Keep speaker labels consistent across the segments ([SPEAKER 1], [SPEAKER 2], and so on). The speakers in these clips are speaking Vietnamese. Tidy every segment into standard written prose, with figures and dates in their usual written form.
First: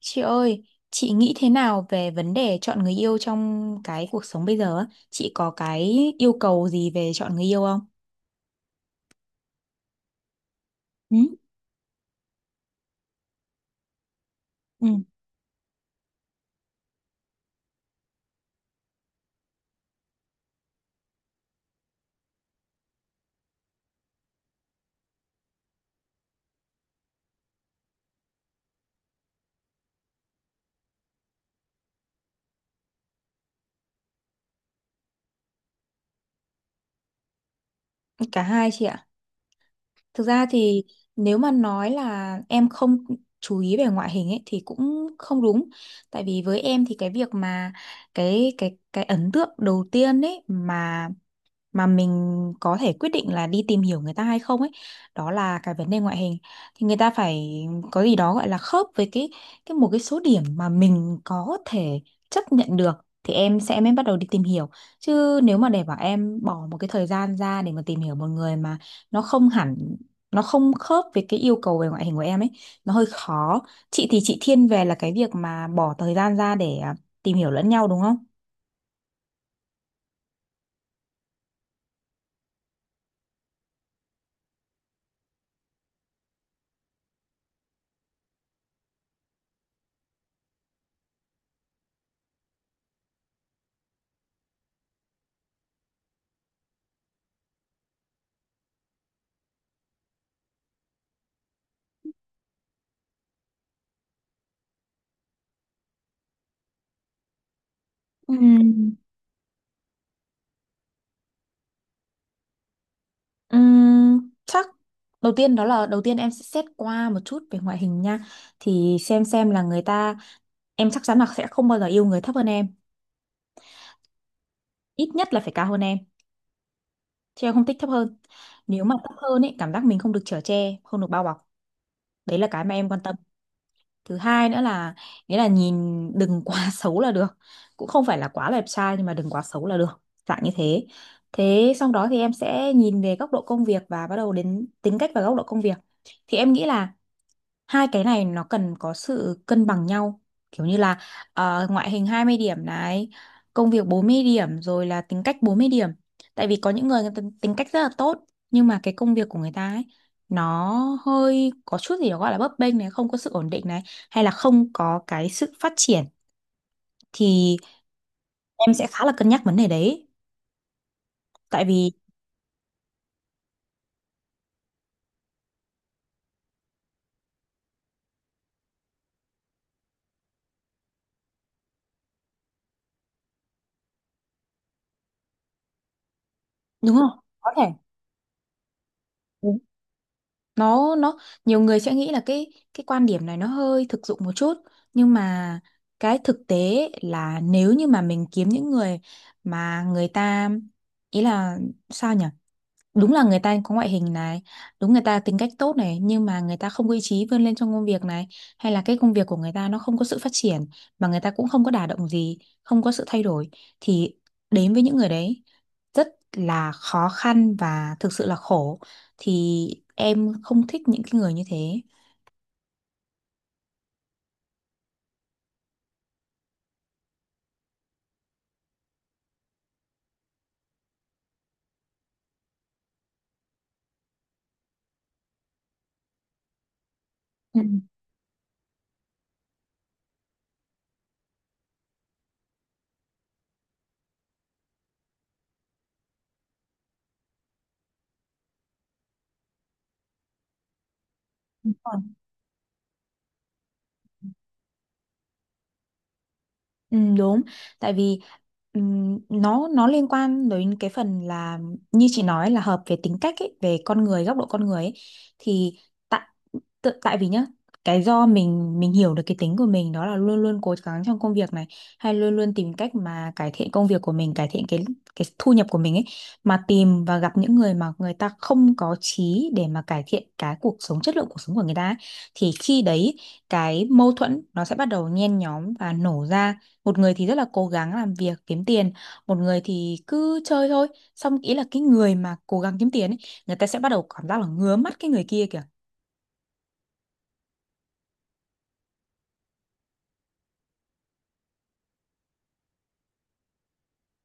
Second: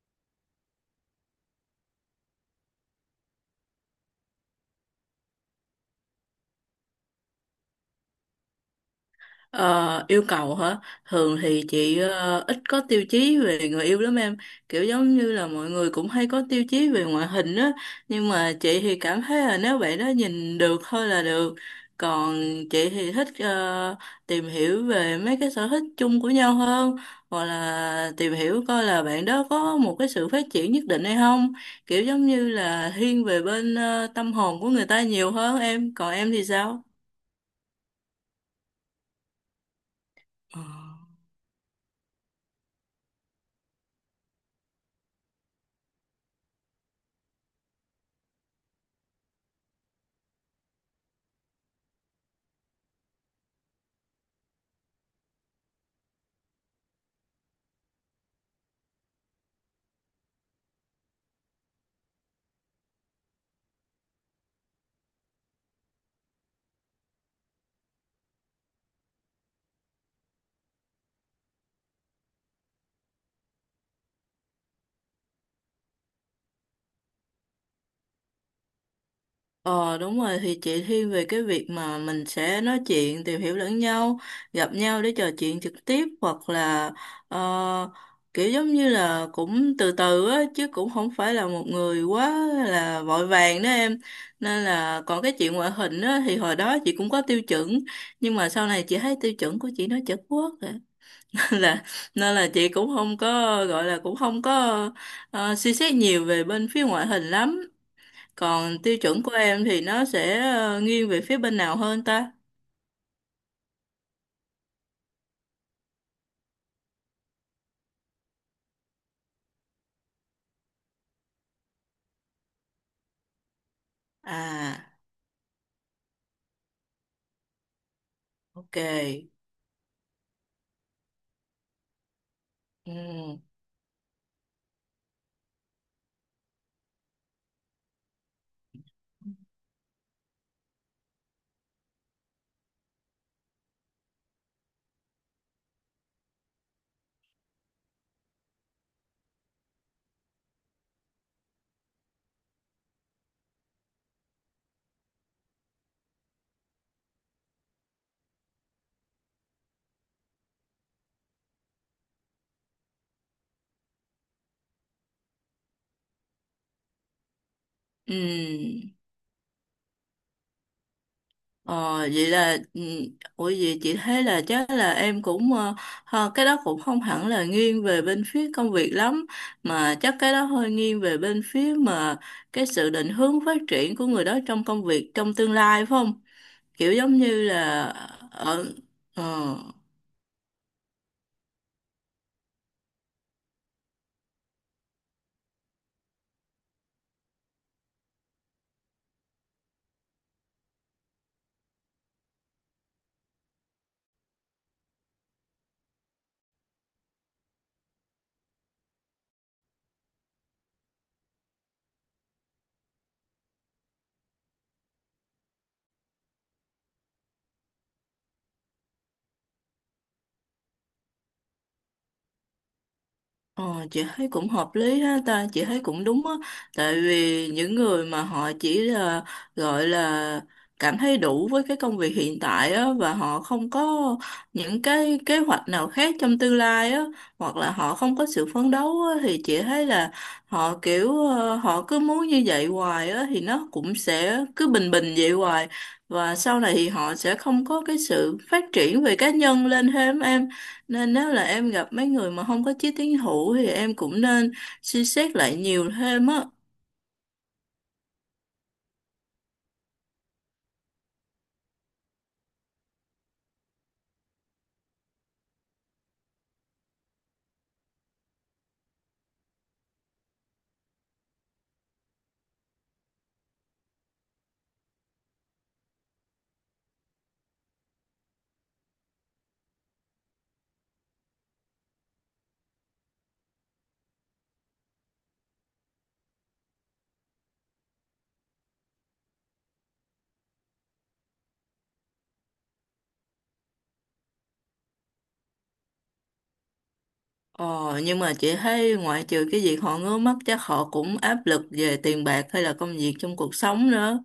[SPEAKER 1] Chị ơi, chị nghĩ thế nào về vấn đề chọn người yêu trong cái cuộc sống bây giờ á? Chị có cái yêu cầu gì về chọn người yêu không?
[SPEAKER 2] Ờ, yêu cầu hả?
[SPEAKER 1] Ừ.
[SPEAKER 2] Thường thì chị ít có tiêu chí về người yêu lắm em. Kiểu
[SPEAKER 1] Ừ,
[SPEAKER 2] giống như là mọi người cũng hay có tiêu chí về ngoại hình á. Nhưng mà chị thì cảm thấy là nếu bạn đó nhìn được thôi là được. Còn chị thì thích tìm hiểu về mấy cái sở thích chung của nhau hơn. Hoặc là tìm hiểu coi là bạn đó có một cái sự phát triển nhất định hay không. Kiểu giống như là thiên về bên tâm hồn của người ta nhiều hơn em. Còn em thì sao?
[SPEAKER 1] cả hai chị ạ. Thực ra
[SPEAKER 2] Ờ.
[SPEAKER 1] thì nếu mà nói là em không chú ý về ngoại hình ấy thì cũng không đúng. Tại vì với em thì cái việc mà cái ấn tượng đầu tiên ấy mà mình có thể quyết định là đi tìm hiểu người ta hay không ấy, đó là cái vấn đề ngoại hình, thì người ta phải có gì đó gọi là khớp với cái một cái số điểm mà mình có thể chấp nhận được thì em sẽ mới bắt đầu đi tìm hiểu. Chứ nếu mà để bảo em bỏ một cái thời gian ra để mà tìm hiểu một người mà nó không hẳn, nó không khớp với cái yêu cầu về ngoại hình của em ấy, nó hơi khó. Chị thiên về là cái việc mà bỏ thời gian ra để tìm hiểu lẫn nhau đúng không?
[SPEAKER 2] Ờ, đúng rồi, thì chị thiên về cái việc mà mình sẽ nói chuyện tìm hiểu lẫn nhau, gặp nhau để trò chuyện trực tiếp, hoặc là ờ, kiểu giống như là cũng từ từ á, chứ cũng không phải là một người quá là vội vàng đó em. Nên là còn cái chuyện ngoại hình á, thì hồi đó chị cũng có tiêu chuẩn, nhưng mà sau này chị thấy tiêu chuẩn của chị nó chật quốc rồi là, nên là chị cũng không có, gọi là cũng không có suy xét nhiều về bên phía ngoại hình lắm.
[SPEAKER 1] Ừ.
[SPEAKER 2] Còn tiêu chuẩn của em thì nó sẽ nghiêng về phía bên nào hơn ta?
[SPEAKER 1] Chắc đầu tiên đó là đầu tiên em sẽ xét qua một chút về ngoại hình nha, thì xem là người ta, em chắc chắn là sẽ không bao giờ yêu người thấp hơn em,
[SPEAKER 2] À,
[SPEAKER 1] ít nhất là phải cao hơn em, chứ em không thích thấp hơn.
[SPEAKER 2] ok.
[SPEAKER 1] Nếu mà thấp hơn ấy cảm giác mình không được chở che, không được bao bọc, đấy là cái mà em
[SPEAKER 2] Ừ.
[SPEAKER 1] quan tâm. Thứ hai nữa là, nghĩa là nhìn đừng quá xấu là được, cũng không phải là quá đẹp trai nhưng mà đừng quá xấu là được, dạng như thế. Thế xong đó thì em sẽ nhìn về góc độ công việc và bắt đầu đến tính cách và góc độ công việc, thì em nghĩ là hai cái này nó cần có sự cân bằng nhau, kiểu như là ngoại hình 20 điểm này, công việc 40 điểm, rồi là tính cách 40 điểm. Tại vì có những người, người ta tính cách rất là tốt nhưng mà cái công việc của người ta ấy, nó hơi có chút gì đó gọi là bấp bênh này, không có sự ổn định này, hay là không có cái sự phát triển, thì em
[SPEAKER 2] Ừ.
[SPEAKER 1] sẽ khá là cân nhắc vấn đề đấy. Tại vì
[SPEAKER 2] Ờ, vậy là ừ. Ủa, vậy chị thấy là chắc là em cũng cái đó cũng không hẳn là nghiêng về bên phía công việc lắm, mà chắc cái đó hơi nghiêng về bên phía mà cái sự định hướng phát triển của người đó trong công việc trong tương lai, phải không? Kiểu
[SPEAKER 1] đúng
[SPEAKER 2] giống
[SPEAKER 1] không,
[SPEAKER 2] như
[SPEAKER 1] có thể
[SPEAKER 2] là. Ở ờ
[SPEAKER 1] nó nhiều người sẽ nghĩ là cái quan điểm này nó hơi thực dụng một chút, nhưng mà cái thực tế là nếu như mà mình kiếm những người mà người ta, ý là sao nhỉ, đúng là người ta có ngoại hình này, đúng người ta tính cách tốt này, nhưng mà người ta không có ý chí vươn lên trong công việc này, hay là cái công việc của người ta nó không có sự phát triển, mà người ta cũng không có đả động gì, không có sự thay đổi, thì đến với những người đấy rất là khó khăn và thực sự là khổ, thì em không thích những cái người như thế.
[SPEAKER 2] Ờ, chị thấy cũng hợp lý ha ta, chị thấy cũng đúng á. Tại vì những người mà họ chỉ là, gọi là, cảm thấy đủ với cái công việc hiện tại á, và họ không có những cái kế hoạch nào khác trong tương lai á, hoặc
[SPEAKER 1] Ừ.
[SPEAKER 2] là họ không có sự phấn đấu á, thì chị thấy là họ kiểu họ cứ muốn như vậy hoài á, thì nó cũng sẽ cứ bình bình vậy hoài, và sau này thì họ sẽ không có cái sự phát triển về cá nhân lên thêm em. Nên nếu là em
[SPEAKER 1] Đúng
[SPEAKER 2] gặp
[SPEAKER 1] rồi.
[SPEAKER 2] mấy người mà không có chí tiến thủ thì em cũng nên suy xét lại nhiều thêm á.
[SPEAKER 1] Ừ, đúng. Tại vì nó liên quan đến cái phần là, như chị nói là hợp về tính cách ấy, về con người, góc độ con người ấy. Thì tại tại vì nhá, cái do mình hiểu được cái tính của mình đó là luôn luôn cố gắng trong công việc này, hay luôn luôn tìm cách mà cải thiện công việc của mình, cải thiện cái thu nhập của mình ấy, mà tìm và gặp những người mà người ta không có chí để mà cải thiện cái cuộc sống, chất lượng cuộc sống của người ta ấy, thì khi đấy cái mâu thuẫn nó sẽ bắt đầu nhen nhóm và nổ ra. Một người thì rất là cố gắng làm việc kiếm tiền, một người thì cứ chơi thôi, xong ý là cái người mà cố gắng kiếm tiền ấy, người ta sẽ bắt đầu cảm giác là ngứa mắt cái người kia kìa.
[SPEAKER 2] Ờ, nhưng mà chị thấy ngoại trừ cái việc họ ngứa mắt, chắc họ cũng áp lực về tiền bạc hay là công việc trong cuộc sống nữa.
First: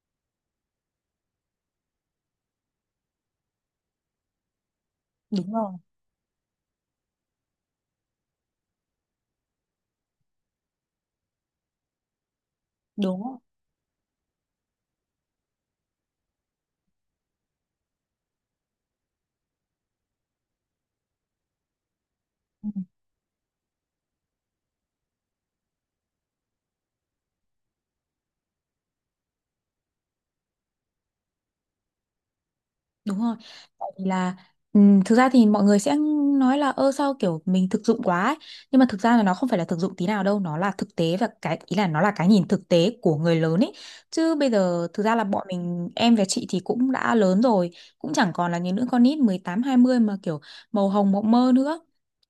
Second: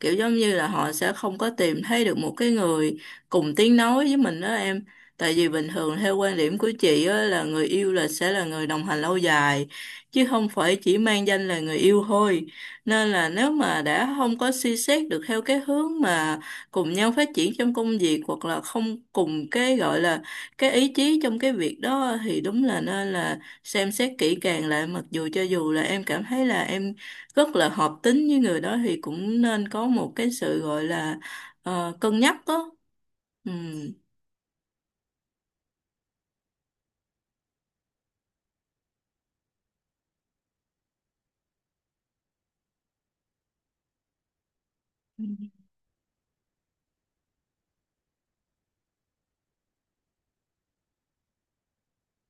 [SPEAKER 2] Kiểu giống như là họ sẽ không có tìm thấy được một cái người cùng tiếng nói với mình đó em. Tại vì
[SPEAKER 1] Đúng
[SPEAKER 2] bình
[SPEAKER 1] rồi.
[SPEAKER 2] thường theo quan điểm của chị á, là người yêu là sẽ là người đồng hành lâu dài, chứ không phải chỉ mang danh là người yêu thôi. Nên là
[SPEAKER 1] Đúng
[SPEAKER 2] nếu mà đã không có suy xét được theo cái hướng mà cùng nhau phát triển trong công việc, hoặc là không cùng cái gọi là cái ý chí trong cái việc đó, thì đúng
[SPEAKER 1] rồi.
[SPEAKER 2] là nên là xem xét kỹ càng lại, mặc dù cho dù là em cảm thấy là em rất là hợp tính với người đó, thì cũng nên có một cái sự gọi là cân nhắc đó.
[SPEAKER 1] Đúng rồi.
[SPEAKER 2] Ừ.
[SPEAKER 1] Tại vì là, thực ra thì mọi người sẽ nói là ơ sao kiểu mình thực dụng quá ấy. Nhưng mà thực ra là nó không phải là thực dụng tí nào đâu, nó là thực tế, và cái ý là nó là cái nhìn thực tế của người lớn ấy. Chứ bây giờ thực ra là bọn mình, em và chị thì cũng đã lớn rồi, cũng chẳng còn là những đứa con nít 18 20 mà kiểu màu hồng mộng mơ nữa.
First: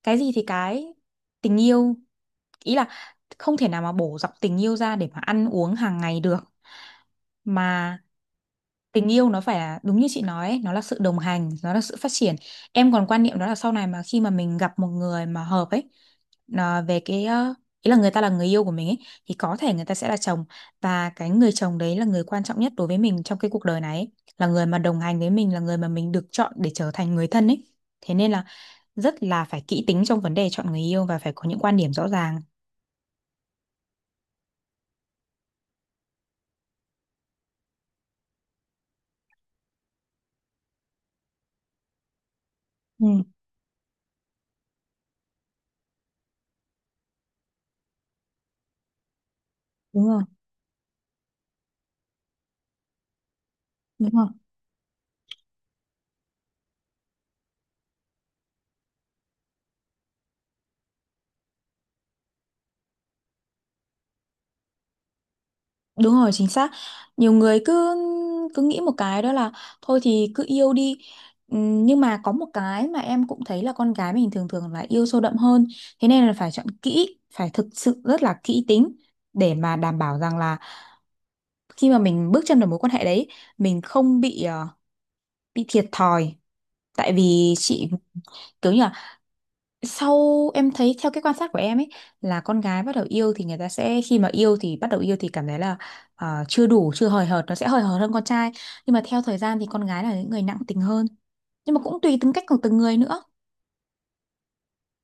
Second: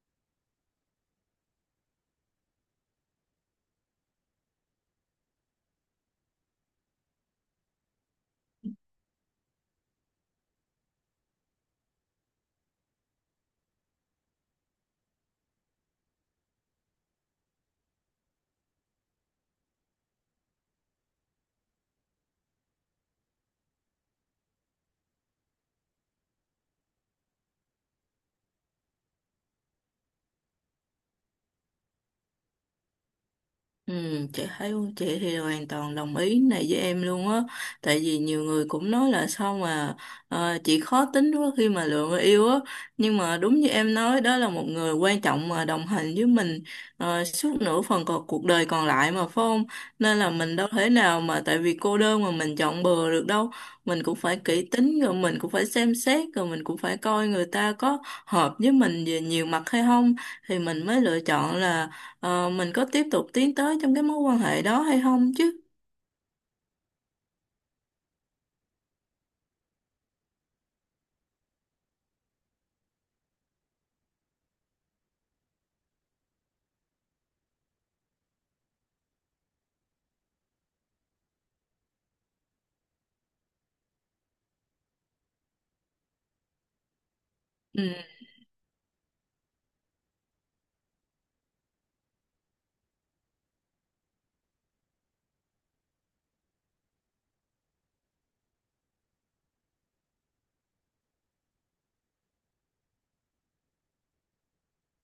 [SPEAKER 1] Cái gì thì cái, tình yêu, ý là không thể nào mà bổ dọc tình yêu ra để mà ăn uống hàng ngày được. Mà tình yêu nó phải là đúng như chị nói ấy, nó là sự đồng hành, nó là sự phát triển. Em còn quan niệm đó là sau này mà khi mà mình gặp một người mà hợp ấy, nó về cái ý là người ta là người yêu của mình ấy, thì có thể người ta sẽ là chồng, và cái người chồng đấy là người quan trọng nhất đối với mình trong cái cuộc đời này ấy. Là người mà đồng hành với mình, là người mà mình được chọn để trở thành người thân ấy, thế nên là rất là phải kỹ tính trong vấn đề chọn người yêu và phải có những quan điểm rõ ràng.
[SPEAKER 2] Ừ, chị thấy chị thì hoàn toàn đồng ý này với em luôn á. Tại vì nhiều người cũng nói là sao mà chị khó tính quá khi mà lựa người yêu á,
[SPEAKER 1] Ừ,
[SPEAKER 2] nhưng mà đúng như em nói, đó là một người quan trọng mà đồng hành với mình suốt nửa phần còn cuộc đời còn lại mà, phải không?
[SPEAKER 1] đúng
[SPEAKER 2] Nên
[SPEAKER 1] rồi,
[SPEAKER 2] là mình đâu thể nào mà tại vì cô đơn mà mình chọn bừa được đâu. Mình
[SPEAKER 1] đúng
[SPEAKER 2] cũng
[SPEAKER 1] rồi.
[SPEAKER 2] phải kỹ tính, rồi mình cũng phải xem xét, rồi mình cũng phải coi người ta có hợp với mình về nhiều mặt hay không, thì mình mới lựa chọn là mình có tiếp tục tiến tới trong cái mối quan hệ đó hay không chứ.
[SPEAKER 1] Đúng rồi, chính xác. Nhiều người cứ cứ nghĩ một cái đó là thôi thì cứ yêu đi. Nhưng mà có một cái mà em cũng thấy là con gái mình thường thường là yêu sâu đậm hơn. Thế nên là phải chọn kỹ, phải thực sự rất là kỹ tính để mà đảm bảo rằng là khi mà mình bước chân vào mối quan hệ đấy, mình không bị bị thiệt thòi. Tại vì chị,
[SPEAKER 2] Ừ.
[SPEAKER 1] kiểu như, sau em thấy theo cái quan sát của em ấy, là con gái bắt đầu yêu thì người ta sẽ, khi mà yêu thì bắt đầu yêu thì cảm thấy là chưa đủ, chưa hời hợt, nó sẽ hời hợt hơn con trai, nhưng mà theo thời gian thì con gái là những người nặng tình hơn, nhưng mà cũng tùy tính cách của từng người nữa.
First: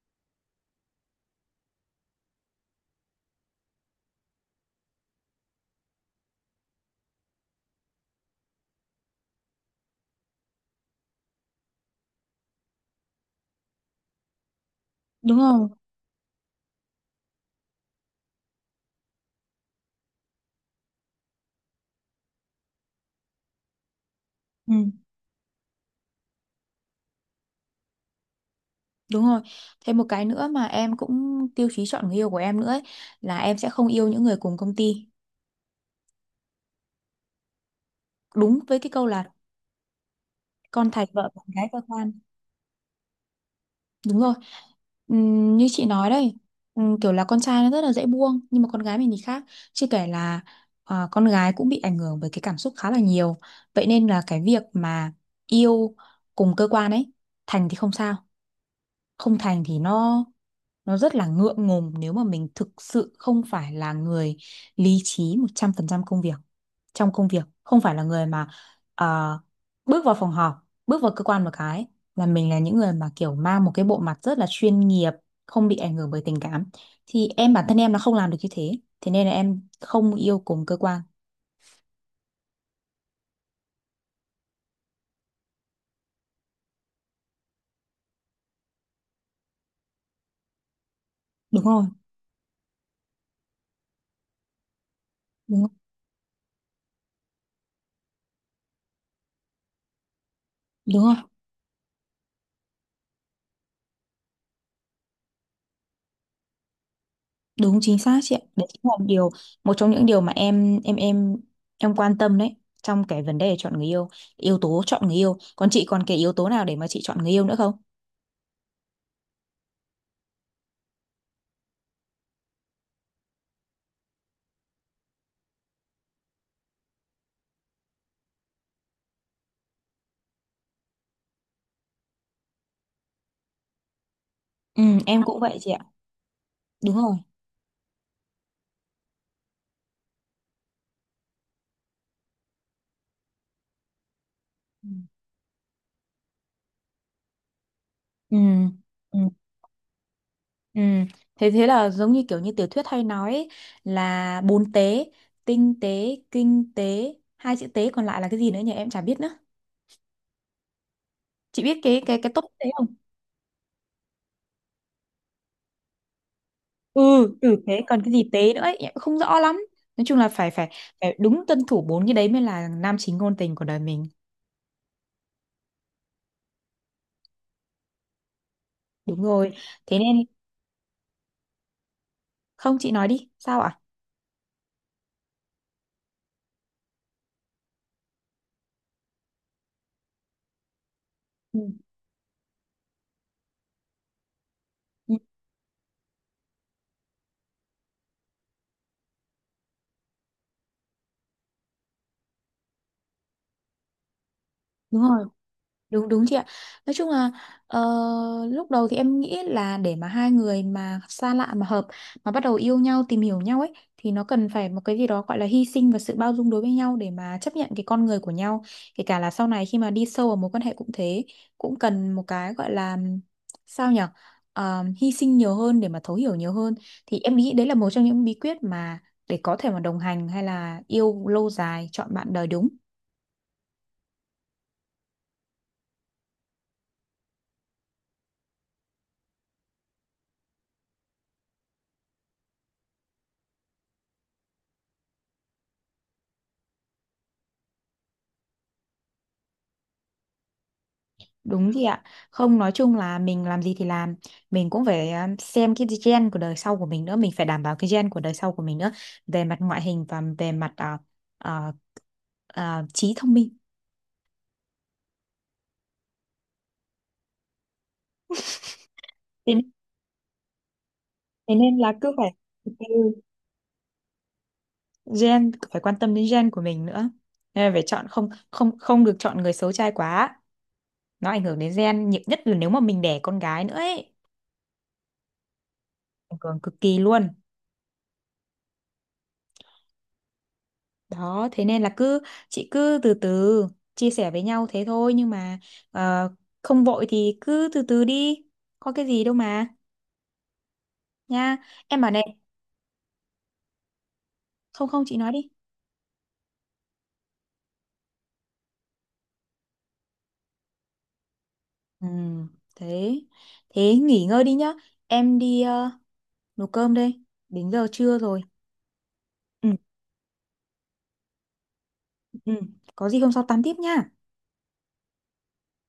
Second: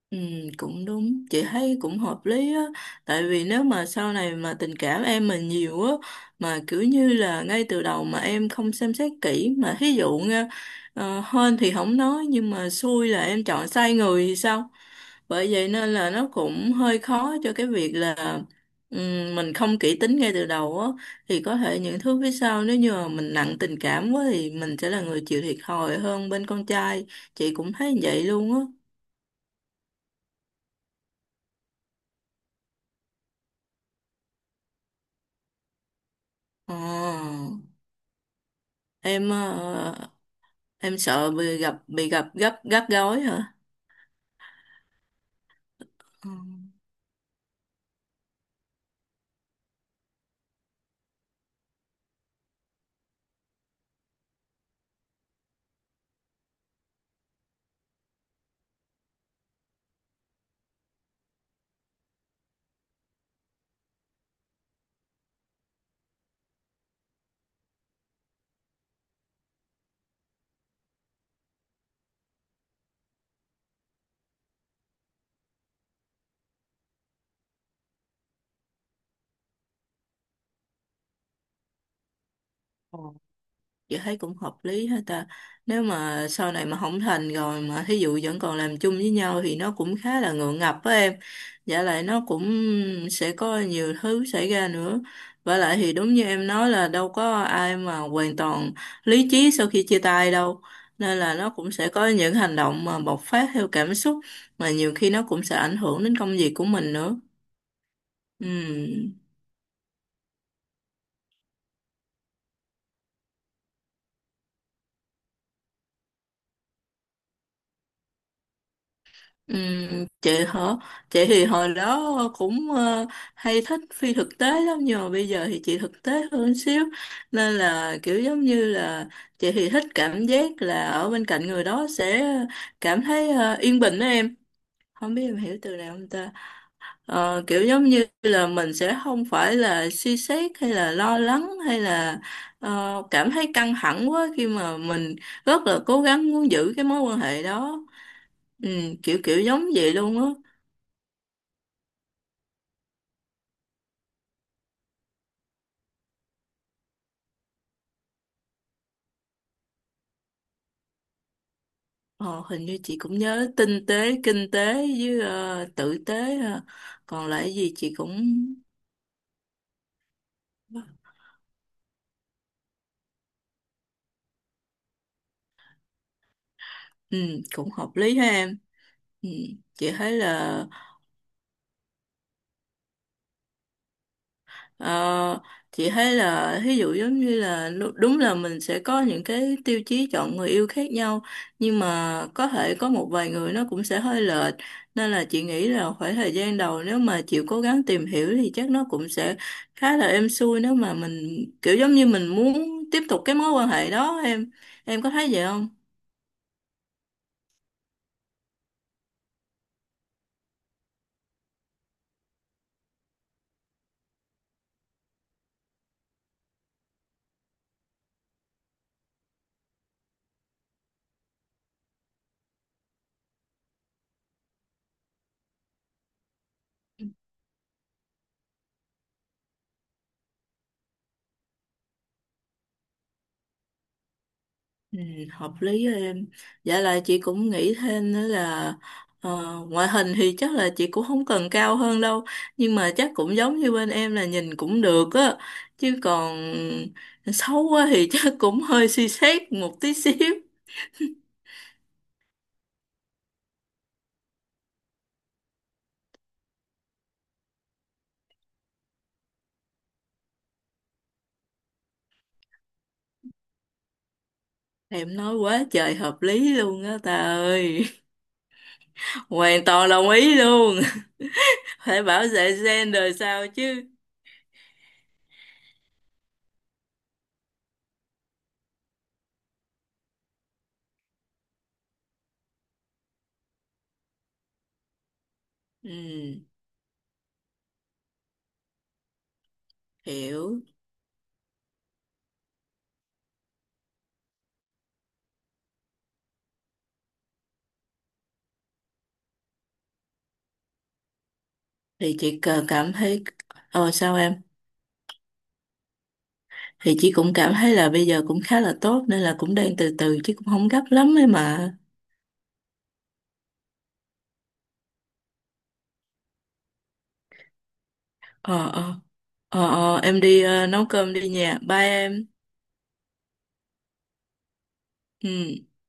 [SPEAKER 2] Ừ, cũng đúng, chị thấy cũng hợp lý á. Tại vì nếu mà sau này mà tình cảm em mà nhiều á, mà kiểu như là ngay từ đầu mà em không xem xét kỹ, mà thí dụ nha, hên thì không nói, nhưng mà xui là em chọn sai người thì sao?
[SPEAKER 1] Đúng
[SPEAKER 2] Bởi
[SPEAKER 1] không?
[SPEAKER 2] vậy nên là nó cũng hơi khó cho cái việc là mình không kỹ tính ngay từ đầu á, thì có thể những thứ phía sau, nếu như mà mình nặng tình cảm quá, thì mình sẽ
[SPEAKER 1] Ừ,
[SPEAKER 2] là người chịu thiệt thòi hơn bên con trai. Chị cũng thấy vậy luôn á.
[SPEAKER 1] đúng rồi. Thêm một cái nữa mà em cũng tiêu chí chọn người yêu của em nữa ấy, là em sẽ không yêu những người cùng công ty,
[SPEAKER 2] Ờ,
[SPEAKER 1] đúng với cái câu
[SPEAKER 2] em
[SPEAKER 1] là
[SPEAKER 2] ờ,
[SPEAKER 1] con
[SPEAKER 2] em
[SPEAKER 1] thạch vợ
[SPEAKER 2] sợ
[SPEAKER 1] bạn
[SPEAKER 2] bị
[SPEAKER 1] gái
[SPEAKER 2] gặp
[SPEAKER 1] cơ
[SPEAKER 2] bị
[SPEAKER 1] quan.
[SPEAKER 2] gặp gấp gắt gối hả?
[SPEAKER 1] Đúng rồi. Như chị nói
[SPEAKER 2] Ừ.
[SPEAKER 1] đây, kiểu là con trai nó rất là dễ buông, nhưng mà con gái mình thì khác. Chưa kể là à, con gái cũng bị ảnh hưởng bởi cái cảm xúc khá là nhiều. Vậy nên là cái việc mà yêu cùng cơ quan ấy, thành thì không sao, không thành thì nó rất là ngượng ngùng, nếu mà mình thực sự không phải là người lý trí 100% công việc, trong công việc không phải là người mà ờ, bước vào phòng họp, bước vào cơ quan một cái là mình là những người mà kiểu mang một cái bộ mặt rất là chuyên nghiệp, không bị ảnh hưởng bởi tình cảm, thì em bản thân em nó không làm được như thế, thế nên là em không yêu cùng cơ quan.
[SPEAKER 2] Ờ. Chị thấy cũng hợp lý hết ta. Nếu mà sau này mà không thành rồi mà thí dụ vẫn còn làm chung với nhau thì nó cũng khá là ngượng ngập với em.
[SPEAKER 1] Đúng
[SPEAKER 2] Dạ,
[SPEAKER 1] rồi.
[SPEAKER 2] lại nó cũng sẽ có nhiều thứ xảy ra nữa, và
[SPEAKER 1] Đúng rồi.
[SPEAKER 2] lại thì đúng như em nói, là đâu có ai mà hoàn toàn lý trí sau khi chia tay đâu.
[SPEAKER 1] Đúng rồi.
[SPEAKER 2] Nên là nó cũng sẽ có những hành động mà bộc phát theo cảm xúc, mà nhiều khi nó cũng sẽ ảnh hưởng đến công việc của mình nữa.
[SPEAKER 1] Đúng chính xác chị ạ. Đấy chính là
[SPEAKER 2] Ừ.
[SPEAKER 1] điều, một trong những điều mà em quan tâm đấy, trong cái vấn đề chọn người yêu, yếu tố chọn người yêu. Còn chị còn cái yếu tố nào để mà chị chọn người yêu nữa không?
[SPEAKER 2] Ừ, chị hả? Chị thì hồi đó cũng hay thích phi thực tế lắm, nhưng mà bây giờ thì chị thực tế hơn xíu. Nên là kiểu giống như là chị thì thích cảm giác là ở bên cạnh người đó sẽ cảm thấy yên bình đó em.
[SPEAKER 1] Ừ,
[SPEAKER 2] Không
[SPEAKER 1] em
[SPEAKER 2] biết em
[SPEAKER 1] cũng vậy
[SPEAKER 2] hiểu
[SPEAKER 1] chị
[SPEAKER 2] từ
[SPEAKER 1] ạ.
[SPEAKER 2] nào không ta?
[SPEAKER 1] Đúng rồi.
[SPEAKER 2] Ờ, kiểu giống như là mình sẽ không phải là suy xét, hay là lo lắng, hay là cảm thấy căng thẳng quá khi mà
[SPEAKER 1] Ừ.
[SPEAKER 2] mình rất là cố gắng muốn giữ cái mối quan hệ đó.
[SPEAKER 1] Ừ.
[SPEAKER 2] Ừ, kiểu
[SPEAKER 1] Ừ.
[SPEAKER 2] kiểu giống vậy luôn á.
[SPEAKER 1] Ừ. Thế thế là giống như kiểu như tiểu thuyết hay nói ấy, là bốn tế: tinh tế, kinh tế, hai chữ tế còn lại là cái gì nữa nhỉ? Em chả biết nữa. Chị biết cái
[SPEAKER 2] Ờ,
[SPEAKER 1] tốt tế
[SPEAKER 2] hình như
[SPEAKER 1] không?
[SPEAKER 2] chị cũng nhớ tinh tế, kinh tế với tử tế ha.
[SPEAKER 1] Ừ.
[SPEAKER 2] Còn lại
[SPEAKER 1] Ừ,
[SPEAKER 2] gì
[SPEAKER 1] thế
[SPEAKER 2] chị
[SPEAKER 1] còn cái
[SPEAKER 2] cũng
[SPEAKER 1] gì tế nữa ấy em cũng không rõ lắm. Nói chung là phải phải phải đúng tuân thủ bốn cái đấy mới là nam chính ngôn tình của đời mình.
[SPEAKER 2] ừ, cũng hợp lý ha em.
[SPEAKER 1] Đúng
[SPEAKER 2] Ừ,
[SPEAKER 1] rồi.
[SPEAKER 2] chị
[SPEAKER 1] Thế
[SPEAKER 2] thấy
[SPEAKER 1] nên,
[SPEAKER 2] là
[SPEAKER 1] không chị nói đi sao ạ.
[SPEAKER 2] Ờ, chị thấy là, ví dụ giống như là đúng là mình sẽ có những cái tiêu chí chọn người yêu khác nhau,
[SPEAKER 1] Ừ.
[SPEAKER 2] nhưng mà có thể có một vài người nó cũng sẽ hơi lệch. Nên
[SPEAKER 1] Ừ,
[SPEAKER 2] là chị nghĩ là khoảng thời gian đầu nếu mà chịu cố gắng tìm hiểu thì chắc nó cũng sẽ khá là êm xuôi, nếu mà mình kiểu giống như mình muốn tiếp tục cái mối quan hệ đó em.
[SPEAKER 1] đúng
[SPEAKER 2] Em có
[SPEAKER 1] rồi.
[SPEAKER 2] thấy vậy không?
[SPEAKER 1] Đúng đúng chị ạ. Nói chung là ờ, lúc đầu thì em nghĩ là để mà hai người mà xa lạ mà hợp mà bắt đầu yêu nhau, tìm hiểu nhau ấy, thì nó cần phải một cái gì đó gọi là hy sinh và sự bao dung đối với nhau để mà chấp nhận cái con người của nhau. Kể cả là sau này khi mà đi sâu vào mối quan hệ cũng thế, cũng cần một cái gọi là, sao nhở, ờ, hy sinh nhiều hơn để mà thấu hiểu nhiều hơn, thì em nghĩ đấy là một trong những bí quyết mà để có thể mà đồng hành hay là yêu lâu dài, chọn bạn đời đúng.
[SPEAKER 2] Ừ, hợp lý đó em. Dạ, là chị cũng nghĩ thêm nữa là ngoại hình thì chắc là chị cũng không cần cao hơn đâu, nhưng mà chắc cũng giống như bên em, là nhìn cũng được á, chứ còn xấu quá thì chắc cũng hơi suy xét một tí xíu.
[SPEAKER 1] Đúng chị ạ. Không nói chung là mình làm gì thì làm, mình cũng phải xem cái gen của đời sau của mình nữa, mình phải đảm bảo cái gen của đời sau của mình nữa về mặt ngoại hình và về mặt à, trí thông minh.
[SPEAKER 2] Em nói quá trời hợp lý luôn á ta ơi.
[SPEAKER 1] Thế,
[SPEAKER 2] Hoàn toàn đồng ý luôn.
[SPEAKER 1] thế nên là
[SPEAKER 2] Phải
[SPEAKER 1] cứ
[SPEAKER 2] bảo
[SPEAKER 1] phải,
[SPEAKER 2] vệ gen đời
[SPEAKER 1] ừ,
[SPEAKER 2] sao chứ.
[SPEAKER 1] gen, phải quan tâm đến gen của mình nữa. Nên là phải chọn, không không không được chọn người xấu trai quá. Nó ảnh hưởng đến gen, nhiều nhất là nếu mà mình đẻ con gái nữa ấy, ảnh
[SPEAKER 2] Ừ,
[SPEAKER 1] hưởng cực kỳ luôn.
[SPEAKER 2] hiểu.
[SPEAKER 1] Đó, thế nên là cứ, chị cứ từ từ chia sẻ với nhau thế thôi, nhưng mà ờ, không vội thì cứ từ từ đi. Có cái gì đâu mà, nha. Em bảo
[SPEAKER 2] Thì
[SPEAKER 1] này,
[SPEAKER 2] chị cần cảm thấy. Sao em?
[SPEAKER 1] không không chị nói đi.
[SPEAKER 2] Thì chị cũng cảm thấy là bây giờ cũng khá là tốt, nên là cũng đang từ từ, chứ cũng không gấp lắm ấy mà.
[SPEAKER 1] Ừ, thế thế nghỉ ngơi đi nhá. Em đi nấu cơm đây. Đến giờ trưa rồi.
[SPEAKER 2] Ờ, ờ. Ờ,
[SPEAKER 1] Ừ,
[SPEAKER 2] ờ, em đi nấu cơm đi nha, bye em.
[SPEAKER 1] ừ. Có gì hôm sau tám tiếp nha.
[SPEAKER 2] Ừ.